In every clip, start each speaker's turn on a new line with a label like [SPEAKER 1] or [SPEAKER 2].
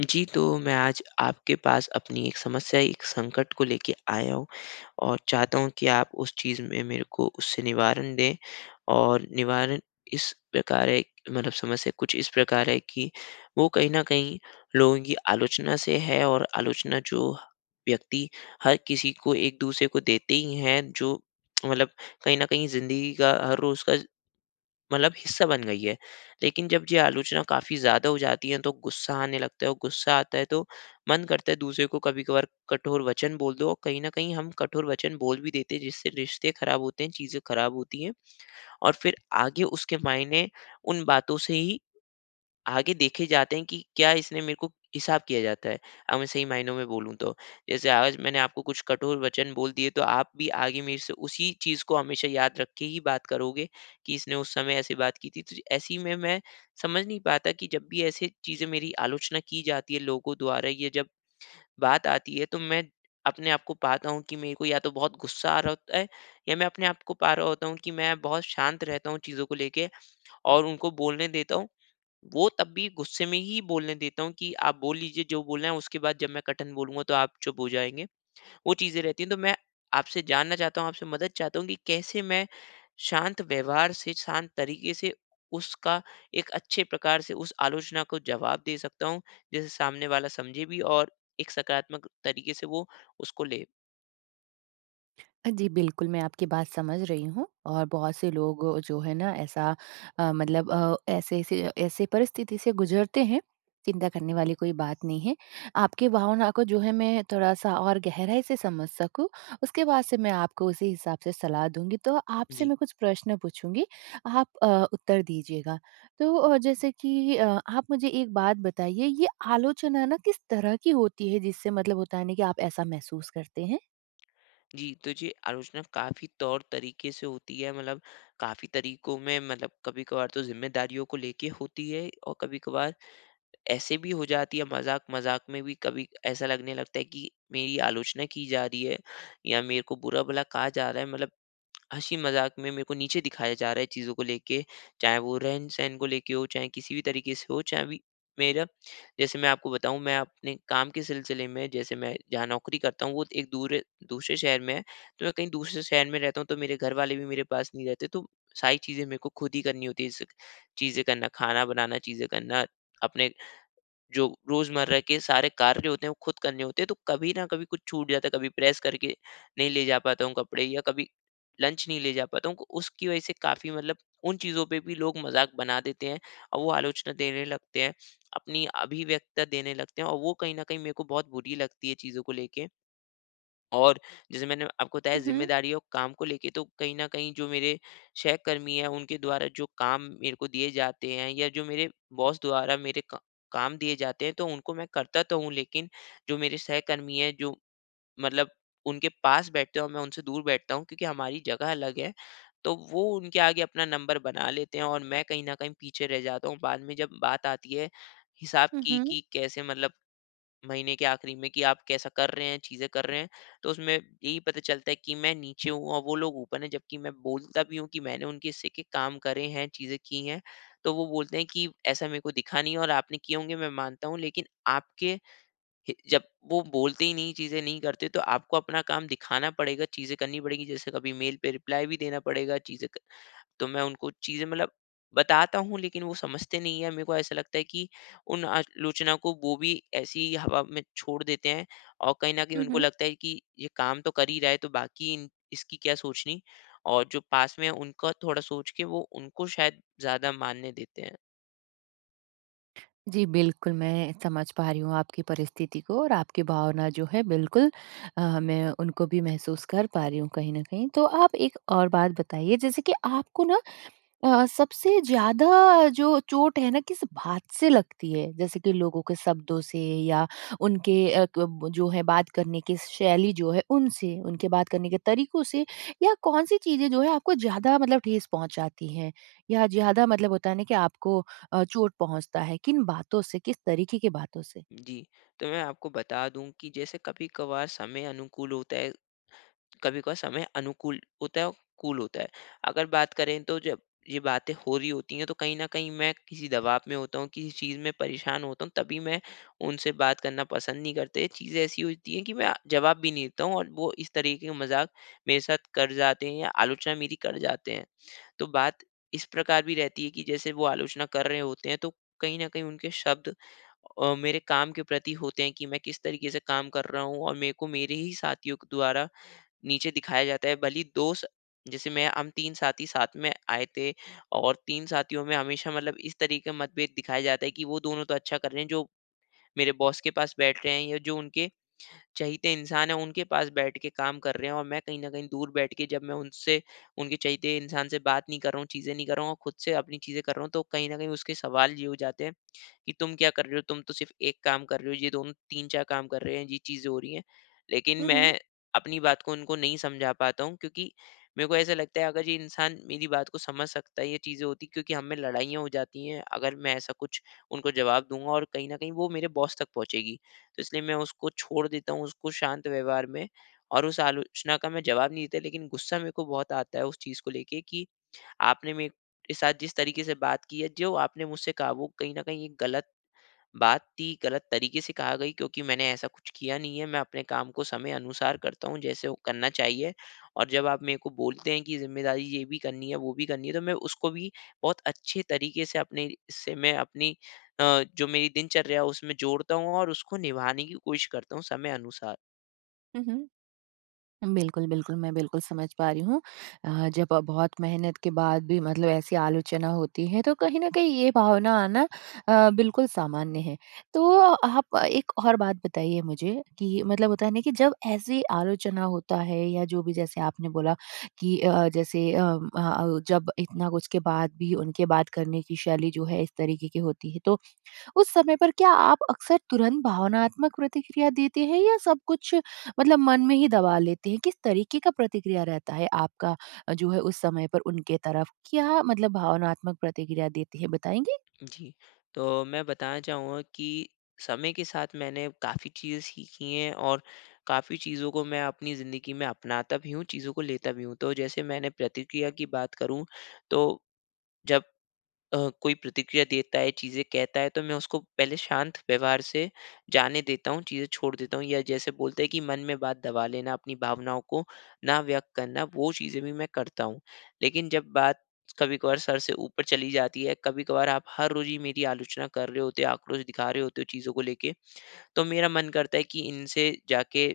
[SPEAKER 1] जी, तो मैं आज आपके पास अपनी एक समस्या, एक संकट को लेके आया हूँ, और चाहता हूँ कि आप उस चीज़ में मेरे को उससे निवारण दें। और निवारण इस प्रकार है मतलब समस्या कुछ इस प्रकार है कि वो कहीं न कहीं लोगों की आलोचना से है और आलोचना जो व्यक्ति हर किसी को एक दूसरे को देते ही हैं। जो मतलब कहीं न कहीं ज़िंदगी का, हर रोज़ का मतलब हिस्सा बन गई है। लेकिन जब ये आलोचना काफ़ी ज़्यादा हो जाती हैं तो गुस्सा आने लगता है और गुस्सा आता है तो मन करता है दूसरे को कभी-कभार कठोर वचन बोल दो और कहीं न कहीं हम कठोर वचन बोल भी देते हैं जिससे रिश्ते खराब होते हैं, चीज़ें खराब होती हैं। और फिर आगे उसके मायने उन बातों से ही आगे देखे जाते हैं कि क्या इसने मेरे को हिसाब किया जाता है। अब मैं सही मायनो में बोलूँ तो, जैसे आज मैंने आपको कुछ कठोर वचन बोल दिए तो आप भी आगे मेरे से उसी चीज़ को हमेशा याद रख के ही बात करोगे कि इसने उस समय ऐसे बात की थी। तो जी ऐसी में मैं समझ नहीं पाता कि जब भी ऐसे चीज़ें मेरी आलोचना की जाती है लोगों द्वारा ये जब बात आती है तो मैं अपने आपको पाता हूँ कि मेरे को या तो बहुत गुस्सा आ रहा होता है, या मैं अपने आपको पा रहा होता हूँ कि मैं बहुत शांत रहता हूँ चीज़ों को लेके, और उनको बोलने देता हूँ। वो तब भी गुस्से में ही बोलने देता हूँ कि आप बोल लीजिए जो बोलना है उसके बाद जब मैं कठिन बोलूँगा तो आप चुप हो जाएँगे, वो चीज़ें रहती है। तो मैं आपसे जानना चाहता हूँ, आपसे मदद चाहता हूँ कि कैसे मैं शांत व्यवहार से, शांत तरीक़े से, उसका एक अच्छे प्रकार से उस आलोचना को जवाब दे सकता हूँ? जैसे सामने वाला समझे भी और एक सकारात्मक तरीक़े से वो उसको ले।
[SPEAKER 2] अ, जी बिल्कुल मैं आपकी बात समझ रही हूँ, और बहुत से लोग जो है ना ऐसा अ, मतलब अ, ऐसे ऐसे ऐसे परिस्थिति से गुजरते हैं, चिंता करने वाली कोई बात नहीं है। आपकी भावनाओं को जो है मैं थोड़ा-सा और गहराई से समझ सकूँ उसके बाद से मैं आपको उसी हिसाब से सलाह दूँगी तो आपसे
[SPEAKER 1] जी।
[SPEAKER 2] मैं कुछ प्रश्न पूछूँगी आप अ, उत्तर दीजिएगा तो अ, जैसे कि अ आप मुझे एक बात बताइए ये आलोचना ना किस तरह की होती है जिससे मतलब होता है नहीं कि आप ऐसा महसूस करते हैं?
[SPEAKER 1] जी, तो जी आलोचना काफ़ी तौर-तरीके से होती है मतलब काफ़ी तरीकों में मतलब कभी-कभार तो जिम्मेदारियों को लेके होती है, और कभी-कभार ऐसे भी हो जाती है मज़ाक-मज़ाक में भी कभी ऐसा लगने लगता है कि मेरी आलोचना की जा रही है, या मेरे को बुरा-भला कहा जा रहा है मतलब हँसी-मज़ाक में मेरे को नीचे दिखाया जा रहा है चीज़ों को लेके। चाहे वो रहन-सहन को लेके हो चाहे किसी भी तरीक़े से हो चाहे भी मेरा जैसे मैं आपको बताऊँ मैं अपने काम के सिलसिले में जैसे मैं जहाँ नौकरी करता हूँ वो एक दूर, दूसरे शहर में है तो मैं कहीं दूसरे शहर में रहता हूँ तो मेरे घर वाले भी मेरे पास नहीं रहते तो सारी चीज़ें मेरे को खुद ही करनी होती है जैसे चीज़ें करना खाना बनाना, चीज़ें करना, अपने जो रोज़मर्रा के सारे कार्य होते हैं वो खुद करने होते हैं तो कभी न कभी कुछ छूट जाता है कभी प्रेस करके नहीं ले जा पाता हूँ कपड़े, या कभी लंच नहीं ले जा पाता हूँ उ उसकी वजह से काफ़ी मतलब उन चीज़ों पे भी लोग मज़ाक बना देते हैं और वो आलोचना देने लगते हैं, अपनी अभिव्यक्ता देने लगते हैं और वो कहीं न कहीं मेरे को बहुत बुरी लगती है चीज़ों को लेके। और जैसे मैंने आपको बताया
[SPEAKER 2] उहुँ।
[SPEAKER 1] ज़िम्मेदारी और काम को लेके, तो कहीं न कहीं जो मेरे सहकर्मी हैं उनके द्वारा जो काम मेरे को दिए जाते हैं, या जो मेरे बॉस द्वारा मेरे क काम दिए जाते हैं तो उनको मैं करता तो हूँ लेकिन जो मेरे सहकर्मी हैं जो मतलब उनके पास बैठते हैं और मैं उनसे दूर बैठता हूँ। क्योंकि हमारी जगह अलग है तो वो उनके आगे अपना नंबर बना लेते हैं और मैं कहीं न कहीं पीछे रह जाता हूँ। बाद में जब बात आती है हिसाब
[SPEAKER 2] हुँ,
[SPEAKER 1] की,
[SPEAKER 2] हुँ।
[SPEAKER 1] कि कैसे मतलब, महीने के आखिरी में कि आप कैसा कर रहे हैं चीज़े कर रहे हैं तो उसमें यही पता चलता है कि मैं नीचे हूँ और वो लोग ऊपर है जबकी मैं बोलता भी हूँ की मैंने उनके हिस्से के काम करे हैं चीज़े की हैं तो वो बोलते हैं कि, "ऐसा मेरे को दिखा नहीं है और आपने किए होंगे मैं मानता हूँ लेकिन आपके हे जब वो बोलते ही नहीं चीज़े नहीं करते तो आपको अपना काम दिखाना पड़ेगा चीज़े करनी पड़ेगी जैसे कभी मेल पे रिप्लाई भी देना पड़ेगा चीज़े क तो मैं उनको चीज़े मतलब बताता हूँ। लेकिन वो समझते नहीं है मेरे को ऐसा लगता है की उन आलोचना को वो भी ऐसे ही हवा में छोड़ देते हैं और कहीं न कहीं
[SPEAKER 2] हुँ,
[SPEAKER 1] उनको
[SPEAKER 2] हुँ।
[SPEAKER 1] लगता है कि ये काम तो कर ही रहा है तो बाकी इसकी क्या सोचनी और जो पास में है उनका थोड़ा सोच के वो उनको शायद ज़्यादा मानने देते हैं।
[SPEAKER 2] जी बिल्कुल, मैं समझ पा रही हूँ आपकी परिस्थिति को और आपकी भावना जो है बिल्कुल। अ, मैं उनको भी महसूस कर पा रही हूँ कहीं न कहीं। तो आप एक और बात बताइए जैसे कि आपको ना अ अ, सबसे ज़्यादा जो चोट है ना किस बात से लगती है। जैसे कि लोगों के शब्दों से या उनके अ, क जो है बात करने की शैली जो है उनसे, उनके बात करने के तरीक़ों से या कौन सी चीज़ें जो हैं आपको ज़्यादा मतलब ठेस पहुँचाती हैं या ज़्यादा मतलब होता है ना कि आपको अ, चोट पहुँचता है किन बातों से, किस तरीक़े की बातों से?
[SPEAKER 1] जी। तो मैं आपको बता दूँ कि जैसे कभी-कभार समय अनुकूल होता है कभी-कभार समय अनुकूल होता है अ, कूल होता है। अगर बात करें तो जब ये बातें हो रही होती है तो कहीं न कहीं मैं किसी दबाव में होता हूँ। किसी चीज़ में परेशान होता हूँ तभी मैं उनसे बात करना पसंद नहीं करते। चीज़ें ऐसी होती है कि मैं जवाब भी नहीं देता हूँ। और वो इस तरीक़े का मज़ाक मेरे साथ कर जाते हैं या आलोचना मेरी कर जाते हैं। तो बात इस प्रकार भी रहती है कि जैसे वो आलोचना कर रहे होते हैं तो कहीं न कहीं उनके शब्द अ, मेरे काम के प्रति होते है की मैं किस तरीक़े से काम कर रहा हूँ। और मेरे को मेरे ही साथियों के द्वारा नीचे दिखाया जाता है भले ही दोस्त जैसे मैं हम 3 साथी साथ में आये थे। और तीन साथियों में हमेशा मतलब इस तरीक़े मतभेद दिखाया जाता है की वो दोनों तो अच्छा कर रहे हैं जो मेरे बॉस के पास बैठ रहे है, या जो उनके चहिते इंसान है उनके पास बैठ के काम कर रहे हैं। और मैं कहीं न कहीं दूर बैठ के जब मैं उनसे उनके चहिते इंसान से बात नहीं कर रहा हूँ चीज़ें नहीं कर रहा हूँ, और खुद से अपनी चीज़ें कर रहा हूँ तो कहीं न कहीं उसके सवाल ये हो जाते है कि तुम क्या कर रहे हो? तुम तो सिर्फ़ एक काम कर रहे हो, ये दोनों 3-4 काम कर रहे हैं ये चीज़ें हो रही है। लेकिन
[SPEAKER 2] हुँ, हुँ।
[SPEAKER 1] मैं अपनी बात को उनको नहीं समझा पाता हूँ क्योंकि, मेरे को ऐसा लगता है अगर ये इंसान मेरी बात को समझ सकता है ये चीज़े होती है क्योंकि हम में लड़ाइयाँ हो जाती है अगर मैं ऐसा कुछ उनको जवाब दूँगा और कहीं न कहीं वो मेरे बॉस तक पहुँचेगी। तो इसलिए मैं उसको छोड़ देता हूँ उसको शांत व्यवहार में और उस आलोचना का मैं जवाब नहीं देता लेकिन गुस्सा मेरे को बहुत आता है उस चीज़ को लेके कि आपने मेरे साथ जिस तरीक़े से बात की है जो आपने मुझसे काबू कहीं न कहीं ये ग़लत, बात थी ग़लत तरीक़े से कहा गयी क्योंकि मैंने ऐसा कुछ किया नहीं है। मैं अपने काम को समय अनुसार करता हूँ जैसे वो करना चाहिए। और जब आप मेरे को बोलते हैं कि ज़िम्मेदारी ये भी करनी है, वो भी करनी है तो मैं उसको भी बहुत अच्छे तरीक़े से अपने से मैं अपनी अ, जो मेरी दिनचर्या है। उसमें जोड़ता हूँ और उसको निभाने की कोशिश करता हूँ समय अनुसार।
[SPEAKER 2] हुँ, हुँ। बिल्कुल, बिल्कुल मैं बिल्कुल समझ पा रही हूँ अ, जब बहुत मेहनत के बाद भी मतलब ऐसी आलोचना होती है तो कहीं न कहीं ये भावना आना अ, बिल्कुल सामान्य है। तो आप एक और बात बताइए मुझे कि मतलब होता है ना? कि जब ऐसी आलोचना होता है या जो भी जैसे आपने बोला कि अ, जैसे अम अ अ, जब इतना कुछ बाद भी उनके बात करने की शैली जो है इस तरीके की होती है तो, उस समय पर क्या आप अक्सर तुरंत भावनात्मक प्रतिक्रिया देते हैं या सब कुछ मतलब मन में ही दबा लेते हैं, किस तरीके का प्रतिक्रिया रहता है आपका अ, जो है उस समय पर उनके तरफ? क्या मतलब भावनात्मक प्रतिक्रिया देते हैं बताएंगी?
[SPEAKER 1] जी, तो मैं बताना चाहूँगा कि समय के साथ मैंने काफ़ी चीज़ें सीखी हैं, और काफ़ी चीज़ों को मैं अपनी ज़िंदगी में अपनाता भी हूँ चीज़ों को लेता भी हूँ। तो जैसे मैंने प्रतिक्रिया की बात करूँ तो जब अ, कोई प्रतिक्रिया देता है चीज़ें कहता है तो मैं उसको पहले शांत व्यवहार से जाने देता हूँ चीज़ें छोड़ देता हूँ। या जैसे बोलते हैं कि मन में बात दबा लेना अपनी भावनाओं को ना व्यक्त करना वो चीज़ें भी मैं करता हूँ। लेकिन जब बात कभी-कभार सर से ऊपर चली जाती है, कभी-कभार आप हर रोज ही मेरी आलोचना कर रहे होते आक्रोश दिखा रहे होते हो चीज़ों को लेके, तो मेरा मन करता है की इनसे जाके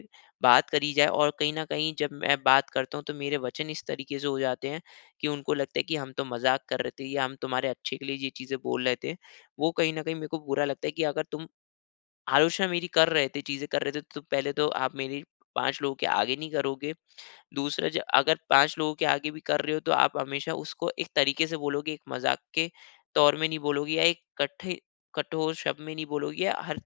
[SPEAKER 1] बात करी जाए और कहीं न कहीं जब मैं बात करता हूँ। तो मेरे वचन इस तरीके से हो जाते हैं की उनको लगता है की हम तो मज़ाक कर रहे थे या हम तुम्हारे अच्छे के लिए ये चीज़ें बोल रहे थे, वो कहीं न कहीं मैं को बुरा लगता है की अगर तुम आलोचना मेरी कर रहे थे चीज़ें कर रहे थे तो पहले तो आप मेरी 5 लोगों के आगे नहीं करोगे, दूसरा अगर 5 लोगों के आगे भी कर रहे हो तो आप हमेशा उसको एक तरीके से बोलोगे एक मज़ाक के तौर में नहीं बोलोगे या एक कट्ठे कठोर शब्द में नहीं बोलोगी या हर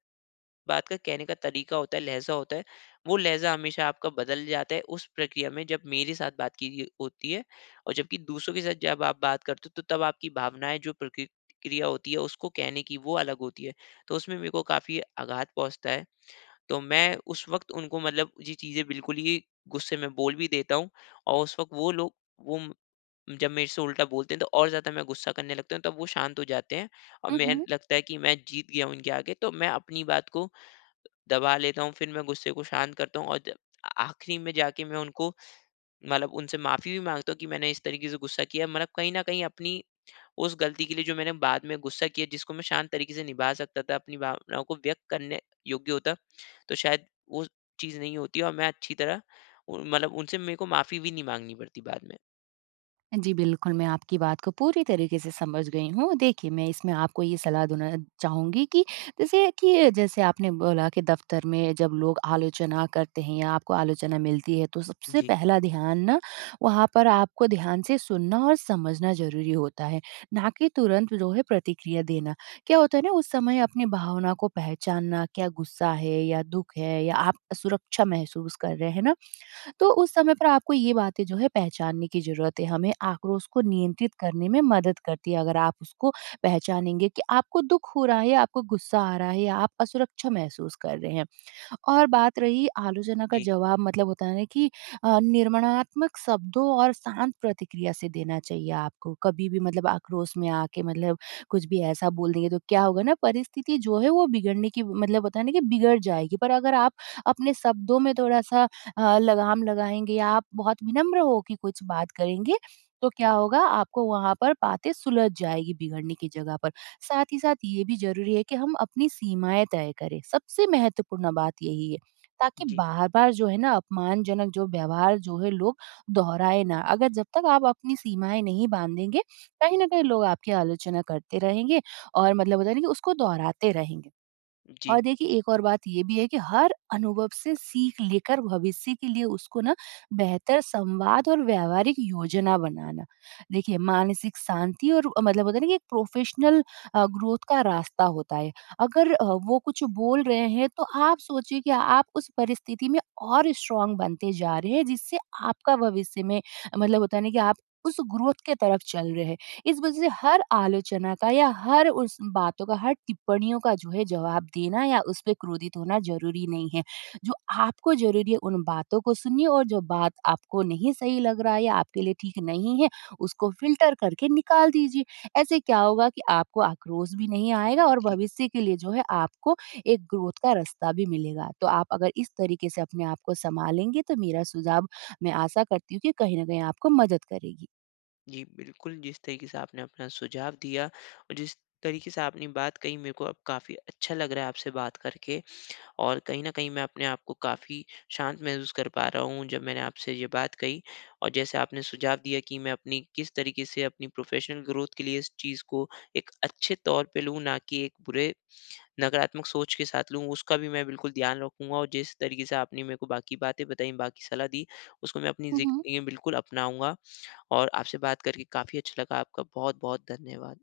[SPEAKER 1] बात का कहने का तरीका होता है लहजा होता है वो लहजा हमेशा आपका बदल जाता है उस प्रक्रिया में जब मेरे साथ बात की र होती है। और जब की दूसरों के साथ जब आप बात करते हो तो तब आपकी भावनाएँ जो प्रक्रिया होती है उसको कहने की वो अलग होती है तो उसमें मेको काफ़ी आघात पहुँचता है। तो मैं उस वक़्त उनको मतलब ये चीज़ें बिल्कुल ही गुस्से में बोल भी देता हूँ और उस वक़्त वो लोग वो म जब मेरे से उल्टा बोलते हैं तो और ज़्यादा मैं गुस्सा करने लगता हूँ तब वो शांत हो जाते हैं, और
[SPEAKER 2] हुँ,
[SPEAKER 1] मैं
[SPEAKER 2] हुँ।
[SPEAKER 1] लगता है कि मैं जीत गया हूँ इनके आगे तो मैं अपनी बात को दबा लेता हूँ फिर मैं गुस्से को शांत करता हूँ और ज आखिरी में जाके मैं उनको मतलब उनसे माफ़ी भी माँगता हूँ की मैंने इस तरीके से गुस्सा किया मतलब कहीं न कहीं अपनी उस गलती के लिए जो मैंने बाद में गुस्सा किया जिसको मैं शांत तरीके से निभा सकता था अपनी भावनाओं को व्यक्त करने योग्य होता तो शायद वो चीज़ें नहीं होती और मैं अच्छी तरह मतलब उनसे मेरे को माफ़ी भी नहीं माँगनी पड़ती बाद में।
[SPEAKER 2] हाँ जी, बिल्कुल। मैं आपकी बात को पूरी तरीके से समझ गई हूँ। देखिए, मैं इसमें आपको ये सलाह देना चाहूँगी कि जैसे कि जैसे आपने बोला कि दफ़्तर में जब लोग आलोचना करते हैं या आपको आलोचना मिलती है तो सबसे
[SPEAKER 1] जी।
[SPEAKER 2] पहला ध्यान ना वहाँ पर आपको ध्यान से सुनना और समझना ज़रूरी होता है, ना कि तुरंत जो है प्रतिक्रिया देना। क्या होता है ना उस समय अपने भावना को पहचानना क्या गुस्सा है या दुःख है या आप सुरक्षा महसूस कर रहे हैं ना? तो उस समय पर आपको ये बातें जो है पहचानने की ज़रूरत है, हमें आक्रोश को नियंत्रित करने में मदद करती है। अगर आप उसको पहचानेंगे कि आपको दुःख हो रहा है या आपको गुस्सा आ रहा है या आप असुरक्षा महसूस कर रहे हैं और बात रही आलोचना का
[SPEAKER 1] जी।
[SPEAKER 2] जवाब मतलब होता है ना कि अ, निर्माणात्मक शब्दों और शांत प्रतिक्रिया से देना चाहिए आपको। कभी भी मतलब आक्रोश में आके मतलब कुछ भी ऐसा बोल देंगे तो क्या होगा ना परिस्थिति जो है वो बिगड़ने की मतलब होता है ना कि बिगड़ जाएगी। पर अगर आप अपने शब्दों में थोड़ा-सा अ, लगाम लगाएँगे या आप बहुत विनम्र हो के कुछ बात करेंगे तो क्या होगा आपको वहाँ पर बातें सुलझ जाएगी बिगड़ने की जगह पर। साथ ही साथ ये भी ज़रूरी है कि हम अपनी सीमाएँ तय करें, सबसे महत्वपूर्ण बात यही है ताकि
[SPEAKER 1] जी।
[SPEAKER 2] बार-बार जो है ना अपमानजनक जो व्यवहार जो है लोग दोहराए ना। अगर जब तक आप अपनी सीमाएँ नहीं बाँधेंगे कहीं ना कहीं लोग आपकी आलोचना करते रहेंगे और मतलब होता है ना कि उसको दोहराते रहेंगे।
[SPEAKER 1] जी।
[SPEAKER 2] और देखिए एक और बात ये भी है कि हर अनुभव से सीख लेकर भविष्य के लिए उसको ना बेहतर संवाद और व्यावहारिक योजना बनाना। देखिए मानसिक शांति और अ, मतलब होता है ना कि एक प्रोफ़ेशनल अ, ग्रोथ का रास्ता होता है। अगर अ, वो कुछ बोल रहे हैं तो आप सोचिए कि आप उस परिस्थिति में और स्ट्रांग बनते जा रहे हैं जिससे आपका भविष्य में मतलब होता है ना कि आप उस ग्रोथ के तरफ चल रहे हैं। इस वजह से हर आलोचना का या हर उस बातों का, हर टिप्पणियों का जो है जवाब देना या उसपे क्रोधित होना ज़रूरी नहीं है। जो आपको ज़रूरी है उन बातों को सुनिए और जो बात आपको नहीं सही लग रहा है या आपके लिए ठीक नहीं है, उसको फ़िल्टर करके निकाल दीजिए। ऐसे क्या होगा कि आपको आक्रोश भी नहीं आएगा और
[SPEAKER 1] जी।
[SPEAKER 2] भविष्य के लिए जो है आपको एक ग्रोथ का रास्ता भी मिलेगा। तो आप अगर इस तरीके से अपने आप को सँभालेंगे तो मेरा सुझाव, मैं आशा करती हूँ कि कहीं ना कहीं आपको मदद करेगी।
[SPEAKER 1] जी बिल्कुल, जिस तरीके से आपने अपना सुझाव दिया और जिस तरीके से आपने बात कही मेरे को अब काफ़ी अच्छा लग रहा है आपसे बात करके। और कहीं न कहीं मैं अपने आप को काफ़ी शांत महसूस कर पा रहा हूँ जब मैंने आपसे ये बात कही। और जैसे आपने सुझाव दिया कि मैं अपनी किस तरीके से अपनी प्रोफेशनल ग्रोथ के लिए इस चीज़ को एक अच्छे तौर पे लूँ ना कि एक बुरे नकारात्मक सोच के साथ लूँ। उसका भी मैं बिल्कुल ध्यान रखूँगा और जिस तरीके से आपने मेरे को बाकी बातें बताई, बाकी सलाह दी उसको मैं अपनी
[SPEAKER 2] हुँ, हुँ।
[SPEAKER 1] ज़िंदगी बिल्कुल अपनाऊँगा। और आपसे बात करके काफ़ी अच्छा लगा आपका बहुत-बहुत धन्यवाद।